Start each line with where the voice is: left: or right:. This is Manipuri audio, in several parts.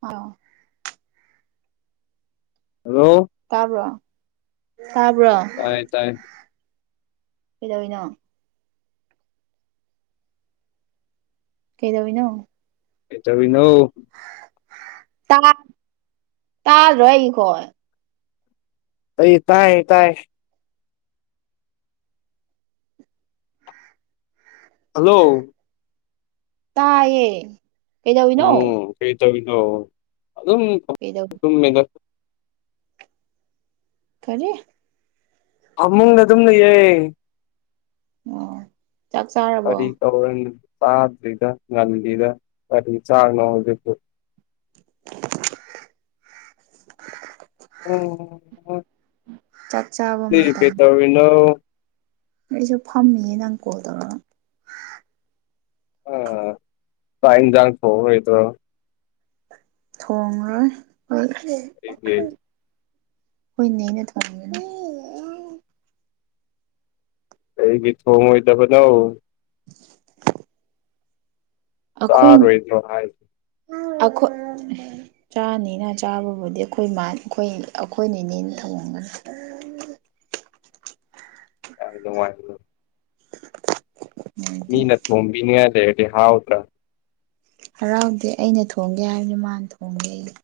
right: ꯑ
left: ꯍꯜꯂꯣ
right: ꯇꯕꯔꯣ
left: ꯑ ꯇꯥꯏ ꯇꯥꯏ
right: ꯀꯩꯗꯧꯢꯅꯣ ꯀꯩꯗꯧꯢꯅꯣ
left: ꯀꯩꯇꯣꯔꯤꯅꯣ
right: ꯇꯥ ꯇꯥꯗꯔꯣ ꯑꯩ ꯢꯈꯣꯟ
left: ꯑꯩ ꯇꯥꯏ ꯇꯥꯏꯑꯦ ꯍꯜꯂꯣ
right: ꯇꯥꯏꯌꯦ ꯀꯩꯗꯧꯢꯅꯣ
left: ꯗꯣ ꯑꯗꯨꯝꯃꯤꯗ
right: ꯈꯔꯤ
left: ꯑꯃꯃꯨꯡꯗ ꯑꯗꯨꯝꯅꯌꯦꯏ
right: ꯑꯣ ꯆꯥꯛ ꯆꯥꯔꯕꯣ
left: ꯐꯔꯤ ꯇꯧꯔꯟ ꯆꯗ꯭ꯗ ꯅꯜꯂꯤꯗ ꯀꯔꯤ ꯆꯥꯔꯅꯣꯗꯕꯨ
right: ꯆꯥꯛ ꯆꯥꯕ
left: ꯊ ꯀꯩ
right: ꯃꯇꯝ
left: ꯇꯅꯣ
right: ꯑꯩꯁꯨ ꯐꯝꯃꯤꯌꯦ ꯅꯪ ꯀꯣꯜ ꯇꯧꯔꯒ
left: ꯑ ꯇꯥꯏꯟꯖ ꯐꯣꯏꯗ
right: ꯊꯣꯡꯉꯔꯣꯏ
left: ꯀꯩꯒꯤ
right: ꯍꯣꯏ ꯅꯅꯦ ꯊ
left: ꯀꯩꯒꯤ ꯊꯣꯛꯑꯣꯏꯗꯕꯅꯣ ꯥꯆꯥꯔꯣꯏꯗꯔꯣ ꯍꯥꯏ
right: ꯑꯈꯣꯏ ꯆꯥꯅꯤꯅ ꯆꯥꯕꯕꯨꯗꯤ ꯑꯩꯈꯣꯏ ꯑꯩꯈꯣꯏ ꯑꯩꯈꯣꯏꯅꯤꯅꯦꯅ ꯊꯑꯣꯒꯅꯤ [unintelligible]
left: ꯌꯥꯝ ꯅꯨꯉꯥꯏꯗꯨ ꯋꯥ
right: [inaudible]
left: ꯃꯤ ꯅ ꯃꯣꯕꯤ ꯅ ꯌꯥꯗꯦ ꯍꯥꯎ ꯎ ꯇ꯭ꯔ
right: ꯍꯔꯥꯎꯗꯦ ꯑꯩꯅ ꯊꯣꯡꯒꯦ ꯍꯥꯏꯕꯅꯤ ꯃꯥꯅ ꯊꯣꯡꯒꯦ ꯑꯩꯁ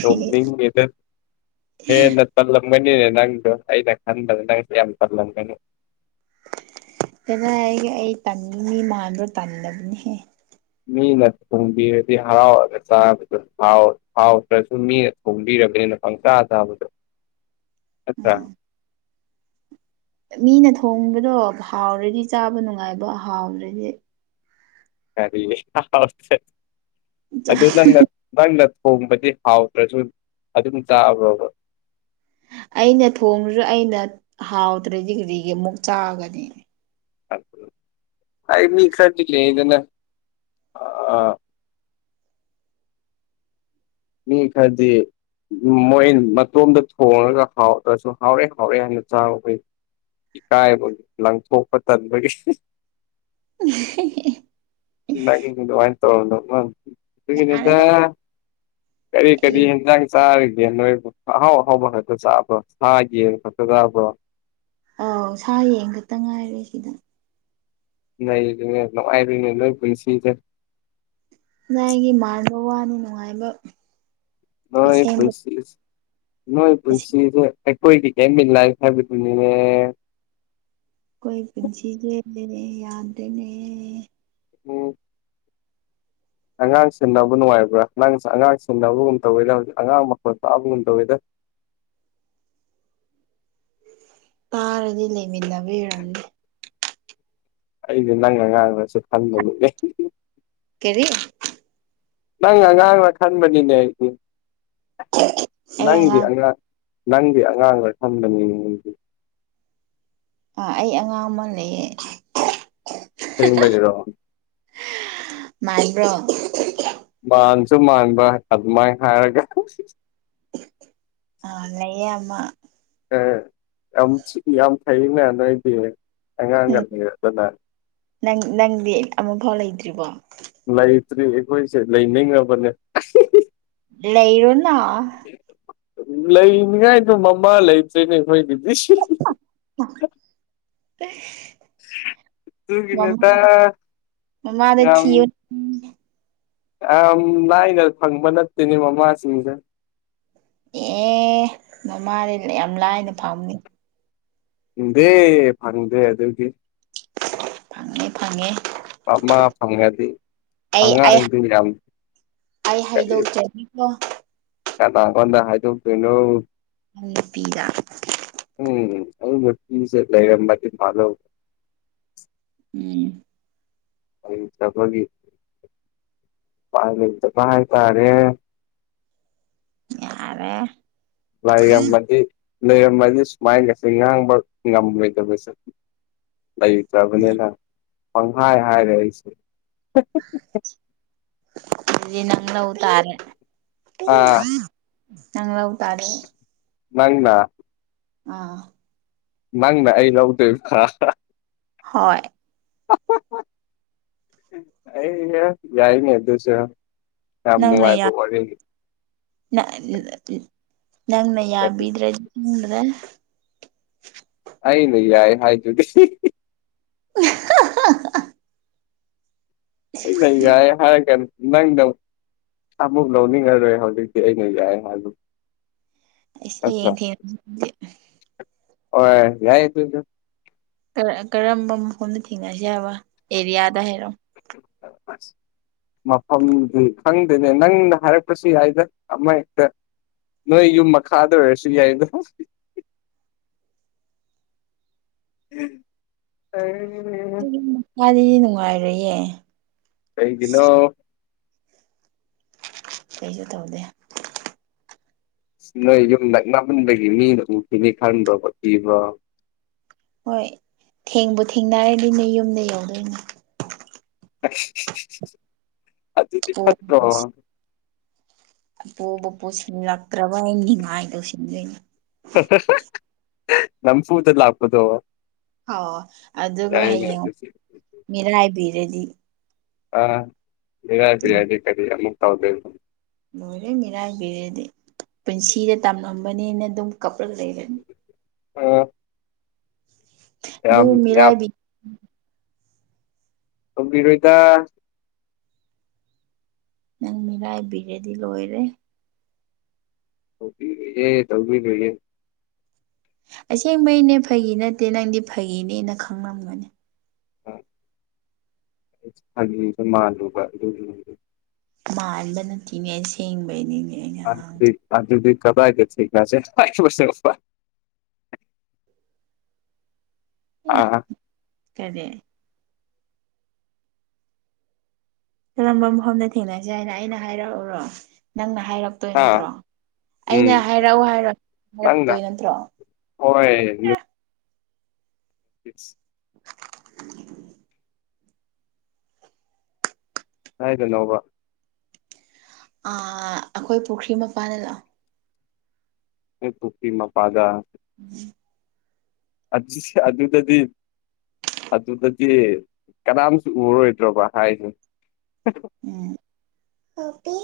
left: ꯅꯣꯛꯅꯤꯡꯉꯦꯗ
right: ꯍ
left: ꯃꯅꯤꯅꯦ ꯅꯪ ꯑꯩꯗ ꯈꯟ ꯑꯗꯨ ꯅꯪꯁꯤ ꯌꯥꯝ ꯄꯔꯂꯒꯅꯤ
right: ꯉꯥꯏ ꯑꯩ ꯇꯟꯅꯤꯡꯉꯤ ꯃꯥꯟꯕ꯭ꯔꯣ ꯇꯜꯂꯕꯅꯤꯍꯦ
left: ꯃꯤꯅ ꯊꯣꯡꯕꯤꯔꯗꯤ ꯍꯔꯥꯎꯔꯒ ꯆꯥꯕꯗ ꯍꯥꯎꯗ꯭ꯔꯁꯨ ꯃꯤꯅ ꯊꯣꯡꯕꯤꯔꯝ ꯄꯪꯈꯥ ꯑꯥꯕꯗꯨ
right: [unintelligible]
left: ꯑꯆꯥ
right: ꯎꯝ ꯃꯤꯅ ꯊꯣꯡꯕꯗꯣ ꯍꯥꯎꯔꯗꯤ ꯆꯥꯕ ꯅꯨꯡꯉꯥꯏꯕ ꯍꯥꯎꯔ꯭ꯔꯗꯤ
left: ꯑꯔꯤ ꯑꯗꯨ ꯅꯠ ꯅꯠ ꯊꯣꯡꯕꯗꯤ ꯍꯥꯎꯗ꯭ꯔꯁꯨ ꯑꯗꯨꯝ ꯇꯥꯛꯑꯕ꯭ꯔꯣꯕ
right: ꯑꯩꯅ ꯊꯣꯡꯉꯁꯨ ꯑꯩꯅ ꯍꯥꯎꯗ꯭ꯔꯗꯤ ꯀꯔꯤꯒꯤ ꯑꯃꯨꯛ ꯆꯥꯒꯗꯤ
left: ꯑꯅꯤ ꯀꯇꯦ ꯏꯗꯟꯅ ꯑ ꯃꯤ ꯈꯗꯤ ꯃꯣꯏ ꯃꯇꯣꯝꯗ ꯊꯣꯡꯉꯒ ꯍꯥꯎꯗ꯭ꯔꯁꯨ ꯍꯥꯎꯔꯦ ꯍꯥꯎꯔꯦ ꯍꯥꯏꯅ ꯆꯥꯕꯈ ꯀꯥꯏ ꯂꯪꯊꯣ ꯇ ꯃ
right: [inaudible]
left: ꯋꯥꯏ ꯇꯔꯗꯣ
right: ꯌꯥꯔꯦꯗ
left: ꯎꯅꯦꯗ ꯀꯔꯤ ꯀꯔꯤ
right: ꯑꯩ
left: ꯍꯖꯪ ꯁꯥꯔ ꯌꯦ ꯅꯣꯏ ꯑꯍꯥꯎ ꯑꯍꯥꯎꯕ ꯈꯛꯇ ꯆꯥꯕ ꯁꯥ ꯌꯦꯟ ꯈꯛꯇ ꯆꯥꯕ
right: ꯑꯥꯎ ꯁꯥ ꯌꯦꯡ ꯈꯛꯇ ꯉꯥꯏꯔꯦ ꯁꯤꯗ
left: ꯅ ꯂꯅꯨꯡꯉꯥꯏꯔꯨꯅꯦ ꯂꯣꯏ ꯄꯨꯟꯁꯤꯗꯦ
right: ꯥꯏꯒꯤ ꯃꯥꯟꯕ ꯋꯥꯅꯤ ꯅꯨꯡꯉꯥꯏꯕ
left: ꯅꯣꯏ
right: ꯑꯁꯦꯡꯕ
left: ꯄꯨꯟꯁꯤ ꯅꯣꯏ ꯄꯨꯟꯁꯤ ꯀꯣꯏꯗꯤ ꯀꯃꯤ ꯂꯥꯏ ꯍꯥꯏꯥꯏꯕ ꯇꯅꯤꯅꯦ
right: ꯂꯩ ꯌꯥꯗꯅꯦ
left: ꯑꯣꯝ ꯑꯉꯥꯡ ꯁꯤꯟꯅꯕ ꯅꯨꯡꯉꯥꯏꯕ꯭ꯔꯥ ꯅꯪꯁꯨ ꯑꯉꯥꯡ ꯁꯤꯦꯟꯅꯕꯒꯨꯝ ꯇꯧꯋꯦꯗ ꯍꯧꯖꯤꯛ ꯑꯉꯥꯡ ꯃꯈꯣꯟ ꯄꯥꯛꯑꯕꯒꯨꯝ ꯇꯧꯋꯦꯗ
right: [inaudible] ꯇꯥꯔꯗꯤ ꯂꯩꯃꯤꯟꯅꯕꯤꯔꯗꯦ
left: ꯑꯩꯗꯤ ꯅꯪ ꯑꯉꯥꯡꯅꯁꯨ ꯈꯟꯕꯗꯨꯅꯦ
right: ꯀꯔꯤ
left: ꯅꯪ ꯑꯉꯥꯡꯅ ꯈꯟꯕꯅꯤꯅꯦ ꯑꯩꯗꯤ ꯅꯪꯗꯤ ꯑꯉꯥꯡ ꯅꯪꯗꯤ ꯑꯉꯥꯡꯗ ꯊꯝꯕꯅꯤꯉꯗꯤ
right: ꯑ ꯑꯩ ꯑꯉꯥꯡ ꯑꯃ ꯂꯩꯌꯦ
left: ꯁꯦꯡꯕ ꯂꯩꯔꯣ
right: ꯃꯥꯏꯕ꯭ꯔꯣ
left: ꯃꯥꯟꯁꯨ ꯃꯥꯟꯕ ꯑꯗꯨꯃꯥꯏꯅ ꯍꯥꯏꯔꯒ
right: ꯌꯦꯦꯑꯃ
left: ꯑꯦ ꯑ ꯌꯥꯝꯝ ꯊꯩꯅꯦ ꯅꯣꯏꯗꯤ ꯑꯉꯥꯡꯒ
right: ꯎꯝ
left: ꯂꯩꯔꯗꯅ
right: ꯅꯪ ꯅꯪꯗꯤ ꯑꯃꯐꯥꯎ ꯂꯩꯇ꯭ꯔꯤꯕꯣ
left: ꯂꯩꯇ꯭ꯔꯤ ꯑꯩꯈꯣꯏꯁꯦ ꯂꯩꯅꯤꯡꯉꯕꯅꯦ
right: ꯂꯩꯔꯣꯅ
left: ꯂꯩꯅꯤꯉꯥꯏꯗꯣ ꯃꯃꯥ ꯂꯩꯇ꯭ꯔꯔꯤꯅꯦ ꯑꯩꯈꯣꯏ ꯗꯤꯗꯤꯁ
right: [inaudible] ꯃꯃ
left: ꯑꯗꯨꯒꯤꯅꯦꯗ
right: ꯃꯃꯥꯗ
left: ꯌꯥꯝ
right: ꯊ
left: ꯌꯥꯝ ꯂꯥꯏꯅ ꯐꯪꯕ ꯅꯠꯇꯦꯅꯦ ꯃꯃꯥꯁꯤꯡꯁꯦ
right: ꯑꯦ ꯃꯃꯥꯗꯤ ꯌꯥꯝ ꯂꯥꯏꯅ ꯐꯝꯅꯤ
left: ꯗꯦ ꯐꯪꯗꯦ ꯑꯗꯨ ꯑꯗꯨꯗꯤ
right: ꯐꯪꯉꯦ ꯐꯪꯉꯦ
left: ꯃꯥ ꯐꯪꯉꯗꯤ
right: ꯑꯩ ꯑꯩ
left: ꯐꯪꯉꯥꯡꯗꯨ ꯌꯥꯝ
right: ꯑꯩ ꯍꯥꯏꯗꯣꯛꯇꯦꯅꯤꯀꯣ
left: ꯌꯥꯝ ꯇꯒꯣꯟꯗ ꯍꯥꯏꯗꯇꯣꯏꯅꯣ
right: ꯑ ꯄꯤꯔ
left: ꯑ ꯃꯁꯦ ꯂꯩ ꯑ ꯃꯥꯗꯤ ꯃꯥꯅ
right: ꯎꯝ
left: ꯑꯩꯗ ꯄ ꯀꯥꯏ ꯇꯔꯦ
right: ꯑꯔꯦ
left: ꯂꯩꯥꯏꯔꯝꯃꯗꯤ ꯂꯩꯔꯝꯃꯗꯤ ꯁꯨꯃꯥꯏꯅ ꯉꯁ ꯉꯥꯡꯕ ꯉꯝꯂꯣꯏꯗꯕꯁꯠ ꯑꯩ ꯆꯥꯕꯅꯦ ꯄꯪꯍꯥꯏ ꯍꯥꯏꯔꯦꯁ
right: ꯑꯗꯨꯗꯤ ꯅꯪ ꯂꯧ ꯇꯥꯔꯦ
left: ꯑꯥ
right: ꯅꯪ ꯂꯧ ꯇꯥꯔꯦ
left: ꯅꯪꯅꯥ
right: ꯑꯥ
left: ꯅꯪꯅ ꯑꯩ ꯂꯥꯎꯗ
right: ꯍꯣꯏ
left: ꯑꯩ ꯌꯥꯏꯅꯤ ꯑ ꯑꯗꯨꯁ
right: ꯅꯪꯅ
left: ꯌꯥꯝꯝꯅꯤꯅꯨꯡꯉꯥꯏꯕ
right: ꯌꯥ
left: ꯋꯥꯔꯤꯔ
right: ꯅꯪꯅ ꯌꯥ ꯌꯥꯝꯕꯗ꯭ꯔ꯭ꯔ
left: ꯑ ꯅ ꯌꯥꯏ ꯍꯥꯏ ꯆꯨꯒ
right: [inaudible]
left: ꯑꯩ ꯂꯩꯌ ꯍꯥꯏꯔꯛꯀꯅꯤ ꯅꯪ ꯅꯪ ꯑꯃꯨꯛ ꯂꯧꯅꯤꯡꯉꯔꯣꯏ ꯍꯧꯖꯤꯛꯇꯤ ꯑꯩꯅ ꯌꯥꯏ ꯍꯥꯏꯂ
right: ꯑꯩꯁ ꯍꯌꯦꯡ ꯊꯦꯡ
left: ꯑꯣ ꯌꯥꯏ ꯇꯗ
right: ꯀꯔꯝꯕ ꯃꯐꯝꯗ ꯊꯦꯡꯅꯁꯤ ꯍꯥꯏꯕ ꯑꯦꯔꯤꯌꯥꯗ ꯍꯥꯏꯔꯣ
left: ꯑ ꯃꯐꯝꯗꯨ ꯈꯪꯗꯦꯅꯦ ꯅꯪꯅ ꯍꯥꯏꯔꯛꯄꯁꯨ ꯌꯥꯏꯗ ꯑꯃ ꯍꯦꯛꯇ ꯅꯣꯏ ꯌꯨꯝ ꯃꯈꯥꯗ ꯑꯣꯏꯔꯁꯨ ꯌꯥꯏꯗꯣ
right: [inaudible]
left: [unintelligible]
right: ꯑꯗꯨ ꯃꯥꯗꯤꯗꯤ ꯅꯨꯡꯉꯥꯏꯔꯌꯦ
left: ꯀꯩꯒꯤꯅꯣ
right: ꯀꯩꯁꯨ ꯇꯧꯗꯦ
left: ꯑ ꯅꯣꯏ ꯌꯨꯝ ꯅꯛꯅꯃꯟꯕꯗꯒꯤ ꯃꯤꯅ ꯑꯃꯨꯛꯈꯤꯤꯅꯤ ꯈꯟꯗ꯭ꯔꯣꯕ ꯄꯤꯕ꯭ꯔꯣ
right: ꯍꯣꯏ ꯊꯦꯡꯕꯨ ꯊꯦꯡꯅꯔꯗꯣꯏꯅꯦ ꯌꯨꯝꯗ ꯌꯧꯗꯣꯏꯅꯦ
left: ꯑꯗꯨꯗꯤ ꯐꯠꯇꯀ
right: ꯄꯣꯕ ꯄꯣꯠꯁꯤꯜꯂꯛꯇ꯭ꯔꯕ ꯑꯩ ꯅꯤꯡꯉꯥꯏ ꯇꯧꯁꯤꯟꯗꯣꯏꯅꯦ
left: ꯅꯝ ꯐꯨꯗꯂ ꯍꯥꯥꯛꯄꯗꯣ
right: ꯍ ꯑꯗꯨꯒ ꯍꯌꯦꯡ
left: ꯑꯗꯨꯁꯨ
right: ꯃꯤꯔꯥꯏꯕꯤꯔꯗꯤ
left: ꯑ ꯔꯥ ꯌꯥꯗꯤ ꯀꯔꯤ ꯑꯃꯨꯛ ꯊꯥꯎꯗ
right: ꯂꯣꯏꯔꯦ ꯃꯤꯔꯥꯏꯕꯤꯔꯗꯤ ꯄꯨꯟꯁꯤꯗ ꯇꯝꯂꯝꯝꯕꯅꯤꯅ ꯑꯗꯨꯝ ꯀꯞꯂꯛ ꯂꯩꯔꯅꯤ
left: ꯑ
right: ꯑꯗꯨ ꯃꯤꯔꯥꯏꯕꯤ
left: ꯀꯕꯤꯔꯣꯏꯗ
right: ꯅꯪ ꯃꯤꯔꯥꯏꯕꯤꯔꯦꯗꯤ ꯂꯣꯏꯔꯦ
left: ꯇꯧꯕꯤꯒꯌꯦ
right: ꯑꯁꯦꯡꯕꯩꯅꯦ ꯐꯒꯤ ꯅꯠꯇꯦ ꯅꯪꯗꯤ ꯐꯒꯤꯅꯦꯅ ꯈꯪꯂꯝꯒꯅꯤ
left: ꯃꯥꯂꯨꯕ ꯑꯗꯨ
right: ꯃꯥꯟꯕꯥꯟꯕ ꯅꯠꯇꯤꯅꯦ ꯁꯦꯡꯕꯩꯅꯤ
left: ꯊꯗꯤ ꯀꯗꯥꯥꯏꯗ ꯊꯁꯦ
right: ꯀꯔꯤ ꯀꯜꯂꯝꯕ ꯃꯐꯝꯗ ꯊꯦꯡꯅꯁꯦ ꯍꯥꯏꯅ ꯑꯩꯅ ꯍꯥꯏꯔꯛꯎꯔꯣ ꯅꯪꯅ ꯍꯥꯏꯔꯛꯇꯣꯏ
left: ꯑꯥ
right: ꯅꯠꯇ꯭ꯔꯣ
left: ꯎꯝ
right: ꯑꯩꯅ ꯍꯥꯏꯔꯛꯑꯣ ꯍꯥꯏꯔꯛꯑꯣ
left: ꯅꯪꯅ
right: ꯍꯥꯏꯔꯛꯇꯣꯏ ꯅꯠꯇ꯭ꯔꯣ
left: ꯀꯤꯗꯁ
right: [inaudible]
left: ꯍꯥꯏꯒꯅꯣꯕ
right: ꯑ ꯑꯩꯈꯣꯏ ꯄꯨꯈ꯭ꯔꯤ ꯃꯄꯥꯥꯟꯗ ꯂꯥꯛꯑꯣ
left: ꯑꯦ ꯇꯣꯄꯤ ꯃꯄꯥꯗ
right: ꯎꯝ
left: ꯑꯁ ꯑꯗꯨꯗꯗꯤ ꯑꯗꯨꯗꯗꯤ ꯀꯅꯥꯝꯁꯨ ꯎꯔꯣꯏꯗ꯭ꯔꯣꯕ ꯍꯥꯏꯁꯦ
right: ꯎꯝ ꯑꯄꯤ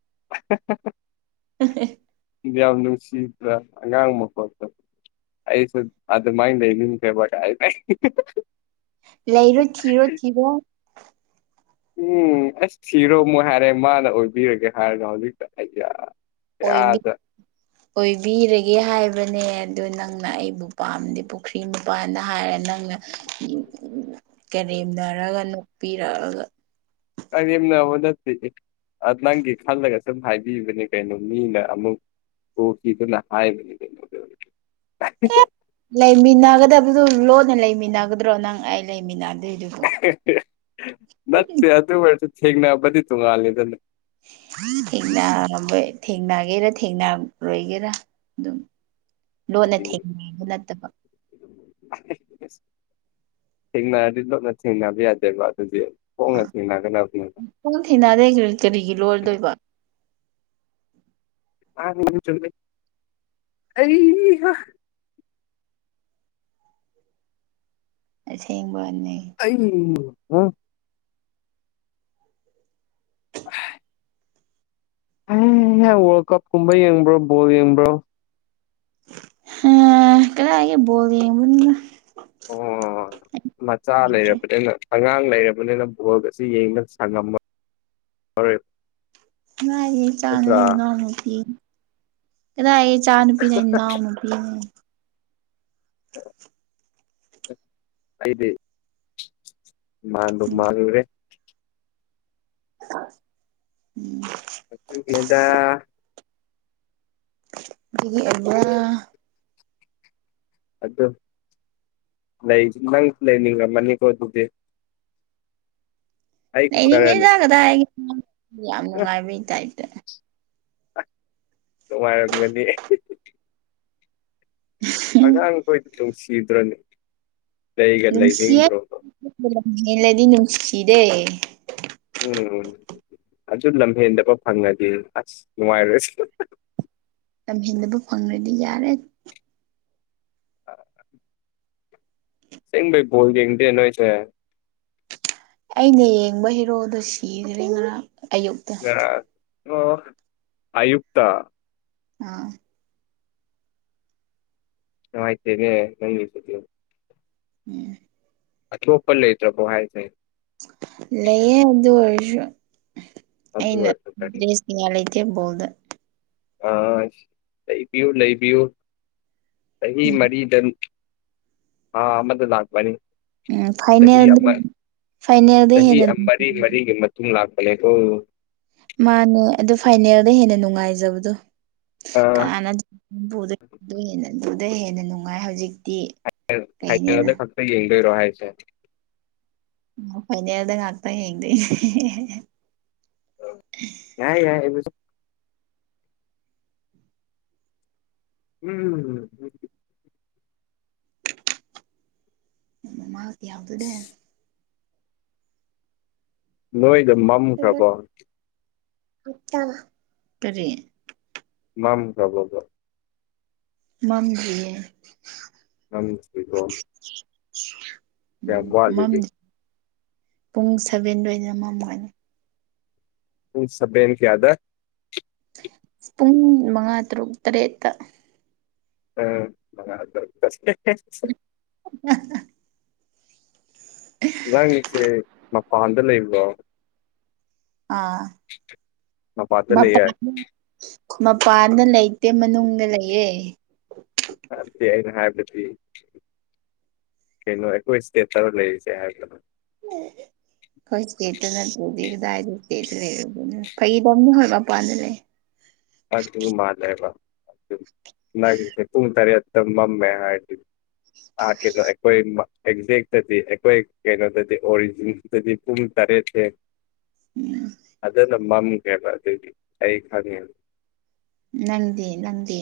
left: [inaudible]
right: ꯎ [inaudible]
left: ꯌꯥꯝ ꯅꯨꯡꯁꯤꯕ꯭ꯔꯥ ꯑꯉꯥꯡ ꯃꯈꯣꯜꯗꯣ ꯑꯩꯁꯨ ꯑꯗꯨꯃꯥꯏꯅ ꯂꯩꯅꯤꯡꯈꯔ꯭ꯕꯥ
right: ꯂꯩꯥꯔꯣ ꯊꯤꯔꯣ ꯊꯤꯔꯣ
left: ꯎꯝ ꯑꯁ ꯊꯤꯔꯣꯑꯃꯨꯛ ꯍꯥꯏꯔꯦ ꯃꯥꯅ ꯑꯣꯏꯕꯤꯔꯒꯦ ꯍꯥꯏꯔꯒ ꯍꯧꯖꯤꯛꯇ ꯑꯩꯌꯥ ꯀꯌꯥꯗ
right: ꯑꯣꯏꯕꯤ-ꯑꯣꯏꯕꯤꯔꯒꯦ ꯍꯥꯏ ꯍꯥꯏꯕꯅꯦ ꯑꯗꯨ ꯅꯪꯅ ꯑꯩꯕꯨ ꯄꯥꯝꯗꯤ ꯄꯨꯈ꯭ꯔꯤ ꯃꯄꯥꯥꯟꯅ ꯍꯥꯏꯔ ꯅꯪꯅ ꯀꯔꯦꯝꯅꯔꯒ ꯅꯣꯛꯄꯤꯔꯛꯑꯒ
left: ꯀꯔꯦꯝꯅꯕꯥ ꯅꯇꯦꯍꯦ ꯅꯪꯒꯤ ꯈꯜꯂꯒ ꯁꯨꯝ ꯍꯥꯏꯕꯤꯕꯅꯦ ꯀꯩꯅꯣ ꯃꯤꯅ ꯑꯃꯨꯛ ꯎꯈꯤꯗꯨꯅ ꯍꯥꯏꯒꯅꯤ
right: ꯑꯦ ꯂꯩꯃꯤꯟꯅꯒꯗꯕꯗꯣ ꯂꯣꯟꯅ ꯂꯩꯃꯤꯟꯅꯒꯗ꯭ꯔꯣ ꯅꯪ ꯑꯩ ꯂꯩꯃꯤꯟꯅ
left: ꯅꯠꯇꯦ ꯑꯗꯨ ꯑꯣꯏꯔꯁꯨ ꯊꯦꯡꯅꯕꯗꯤ ꯇꯣꯡꯉꯥꯂꯤꯗꯅ
right: ꯊꯦꯡꯅꯕ ꯊꯦꯡꯅꯒꯦꯔꯥ ꯊꯦꯡꯅꯔꯣꯏꯒꯦꯔꯥ ꯗꯨꯝ ꯂꯣꯟꯅ
left: ꯍꯥꯏꯗꯤ
right: ꯊꯦꯡꯅꯕ ꯅꯠꯇꯕ
left: ꯊꯦꯡꯅꯔꯗꯤ ꯂꯣꯠꯅ ꯊꯦꯡꯅꯕ ꯌꯥꯗꯕꯥ
right: ꯃꯥ ꯗꯨꯝ ꯊꯦꯡꯅꯗꯩꯁꯤ ꯀꯔꯤꯒꯤ ꯂꯣꯔꯗꯣꯏꯕ [inaudible]
left: ꯃꯥꯅꯤꯅꯦ ꯆꯨꯃꯤꯅꯦ ꯑꯩꯍꯥ
right: ꯑꯁꯦꯡꯕꯅꯦ
left: ꯑꯩ ꯑ ꯋꯥꯔꯜ ꯀꯞ ꯀꯨꯝꯕ ꯌꯦꯡꯕ꯭ꯔꯣ ꯕꯣꯜ ꯌꯦꯡꯕ꯭ꯔꯣ
right: ꯍꯥ ꯀꯔꯥꯏꯗꯒꯤ ꯕꯣꯜ ꯌꯦꯡꯕꯅꯣꯗ
left: ꯑꯣ ꯃꯆꯥ
right: ꯌꯦꯡꯗ꯭ꯔꯦ
left: ꯂꯩꯔꯕꯗꯤꯅ ꯑꯉꯥꯡ ꯂꯩꯔꯕꯅꯤꯅ ꯕꯣꯜꯒꯁꯦ ꯌꯦꯡꯗ ꯁꯪꯉꯝꯃ- ꯔꯣꯏ
right: ꯀꯗꯥꯏꯗꯒꯤ ꯏꯆꯥꯅꯣ ꯏꯅꯥꯎꯅꯨꯄꯤꯅꯤ ꯆꯥꯅ ꯄꯤꯅ ꯏꯅꯥꯎꯅꯨꯄꯤꯅꯦ
left: ꯑꯩꯗꯤ ꯃꯥꯟꯕꯨ ꯃꯜꯂꯨꯔꯦ
right: ꯎꯝ
left: ꯑꯗꯨꯒꯤꯅꯤꯗ
right: ꯑꯗꯨꯒꯤ ꯑꯩꯌꯥ
left: ꯑꯗꯣ ꯂꯩ ꯅꯪ ꯂꯩꯅꯤꯡꯉꯝꯃꯅꯤꯀꯣ ꯑꯗꯨꯗꯤ ꯑꯩ ꯈꯛꯇꯔꯅꯦ
right: ꯂꯩꯅꯤꯡꯗꯦꯗꯥ ꯀꯗꯥꯏꯒꯤ ꯌꯥꯝ
left: ꯑ
right: ꯅꯨꯡꯉꯥꯏꯕꯩ ꯇꯥꯏꯞꯇ
left: ꯅꯨꯡꯉꯥꯏꯔꯝꯒꯅꯤ ꯑꯉꯥꯡ ꯑꯩꯈꯣꯏꯗꯤ ꯅꯨꯡꯁꯤꯗ꯭ꯔꯅꯦ ꯂꯩꯒ ꯂꯩꯅꯤꯡꯗ꯭ꯔꯣꯕ
right: ꯅꯤꯜꯂꯗꯤ ꯅꯨꯡꯁꯤꯗꯦ
left: ꯎꯝ ꯑꯗꯨ ꯂꯝꯍꯦꯟꯗꯕ ꯐꯪꯂꯗꯤ ꯑꯁ ꯅꯨꯡꯉꯥꯏꯔꯣꯏꯁꯤ
right: ꯍꯦꯟꯗꯕ ꯐꯪꯔꯗꯤ ꯌꯥꯔꯦ
left: ꯑ ꯁꯦꯡꯕꯩ ꯀꯣꯜ ꯌꯦꯡꯗꯦ ꯅꯣꯏꯁꯦ
right: ꯑꯩꯅ ꯌꯦꯡꯕ ꯍꯤꯔꯣꯗꯣ ꯁꯤꯈ꯭ꯔꯦ ꯉꯔꯥꯡ ꯑꯌꯨꯛꯇ
left: ꯉꯔꯥꯡ ꯑꯣ ꯑꯌꯨꯛꯇꯛꯇ
right: ꯑꯥ
left: ꯅꯨꯡꯉꯥꯏꯇꯦꯅꯦ ꯅꯪꯒꯤꯗꯨꯗꯤ
right: ꯎꯝ
left: ꯑꯆꯣꯄꯔ ꯂꯦꯇ꯭ꯔꯄꯣ ꯍꯥꯏ ꯊ
right: ꯂꯩꯌꯦ ꯑꯗꯨ ꯑꯗꯨ ꯑꯣꯏꯔꯁꯨ
left: ꯑꯗꯨ
right: ꯑꯩꯅ
left: ꯑꯣꯏꯔꯗꯤ
right: ꯗ꯭ꯔꯦꯁ ꯀꯌꯥ ꯂꯩꯇꯦ ꯕꯣꯜꯗ
left: ꯑ ꯂꯩꯕꯤꯌꯨ ꯂꯩꯕꯤꯌꯨ ꯆꯍꯤ
right: ꯎꯝ
left: ꯃꯔꯤꯗ ꯑꯥ ꯃꯗꯨ ꯂꯅꯥꯒꯕꯥꯅꯤ꯫꯫
right: ꯎꯝ
left: ꯆꯍꯤ
right: ꯐꯥꯏꯅꯦꯜꯗ
left: ꯑꯃ
right: ꯐꯥꯏꯅꯦꯜꯗ
left: ꯆꯍꯤ
right: ꯍꯦꯟꯅ
left: ꯑꯃꯔꯤ ꯃꯔꯤꯒꯤ ꯃꯇꯨꯡ ꯂꯥꯛ꯫ ꯑꯂꯦꯄꯣ꯫
right: ꯃꯥꯅꯦ ꯑꯗꯨ ꯐꯥꯏꯅꯦꯜꯗ ꯍꯦꯟꯅ ꯅꯨꯡꯉꯥꯏꯖꯕꯗꯣ꯫
left: ꯑꯥ
right: ꯀꯅꯥꯅꯗ ꯍꯦꯟꯅ ꯅꯨꯡꯉꯥꯏ ꯍꯧꯖꯤꯛ
left: ꯐꯥꯏꯅꯦꯜꯗ ꯈꯛꯇ ꯌꯦꯡꯗꯣꯏꯔꯣ ꯍꯥꯏꯁꯦ
right: ꯃ ꯐꯥꯏꯅꯦꯜꯗ ꯉꯥꯛꯇ ꯌꯣꯡꯗꯣꯏꯅꯦ
left: ꯌꯥꯏ ꯌꯥꯏ [unintelligible] ꯎꯝ
right: ꯃ ꯃꯥꯗꯤ ꯌꯥꯎꯗꯨ ꯗꯦ
left: ꯅꯣꯏꯗ ꯃꯝꯈ꯭ꯔꯕꯣ
right: ꯇ ꯀꯔꯤ
left: ꯃꯝ ꯈꯔꯕꯣꯕ
right: ꯃꯝꯗꯔꯤꯌꯦ
left: ꯃꯝꯗꯔꯤꯕꯣ
right: [unintelligible]
left: ꯀꯌꯥꯝ
right: ꯃꯝ
left: ꯋꯥꯠꯂꯤꯒꯦ
right: ꯄꯨꯡ ꯁꯚꯦꯟꯗ ꯑꯣꯏꯅ ꯃꯝꯒꯅꯤ
left: ꯄꯨꯡ ꯁꯚꯦꯟ ꯀꯌꯥꯗ
right: ꯄꯨꯡ ꯃꯉꯥ ꯇꯔꯨꯛ ꯇꯔꯦꯠꯇ
left: ꯎꯝ [unintelligible]
right: [unintelligible]
left: ꯅꯪꯒꯤꯁꯦ ꯃꯄꯥꯟꯗ ꯂꯩꯕ꯭ꯔꯣ
right: ꯑꯥ
left: ꯃꯄꯥꯟꯗ
right: ꯃ ꯄ
left: ꯂꯩꯌꯦ
right: [unintelligible] ꯈꯨ ꯃꯄꯥꯟꯗ ꯂꯩꯇꯦ ꯃꯅꯨꯡꯗ ꯂꯩꯌꯦ
left: ꯑꯗꯨꯗꯤ ꯑꯩꯅ ꯍꯥꯏꯕꯗꯤ ꯀꯩꯅꯣ ꯑꯩꯈꯣꯏ ꯏꯁꯇꯦꯠ ꯈꯔ ꯂꯩꯔꯤꯁꯦ ꯍꯥꯏꯕꯅ
right: [unintelligible] ꯍꯣꯏ ꯏꯁꯇꯦꯠꯇ ꯅꯠꯇ꯭ꯔꯦꯗꯤ ꯀꯗꯥꯏꯗ ꯏꯁꯇꯦ ꯂꯩꯔꯅ ꯐꯩꯗꯝꯅꯤ ꯍꯣꯏ ꯃꯄꯥꯟꯗ ꯂꯩ [unintelligible]
left: [unintelligible] ꯃꯥꯜꯂꯦꯕ [unintelligible] ꯅꯪ ꯄꯨꯡ ꯇꯔꯦꯠ ꯃꯝꯃꯦ ꯍꯥꯏꯔꯗꯤ ꯑꯥꯔꯀꯦꯗꯣ ꯑꯩꯈꯣꯏ ꯃ ꯑꯦꯛꯖꯦꯛꯇꯗꯤ ꯑꯩꯈꯣꯏ ꯀꯩꯅꯣꯗꯗꯤ ꯑꯣꯔꯤꯖꯤꯟꯁꯤꯗꯗꯤ ꯄꯨꯡ ꯇꯔꯦꯠꯁꯦ
right: ꯎꯝ
left: ꯃꯝ ꯀꯩꯕ ꯑꯗꯨꯗꯤ ꯑꯩ ꯈꯪꯉꯦꯕ
right: ꯅꯪꯗꯤ ꯅꯪꯗꯤ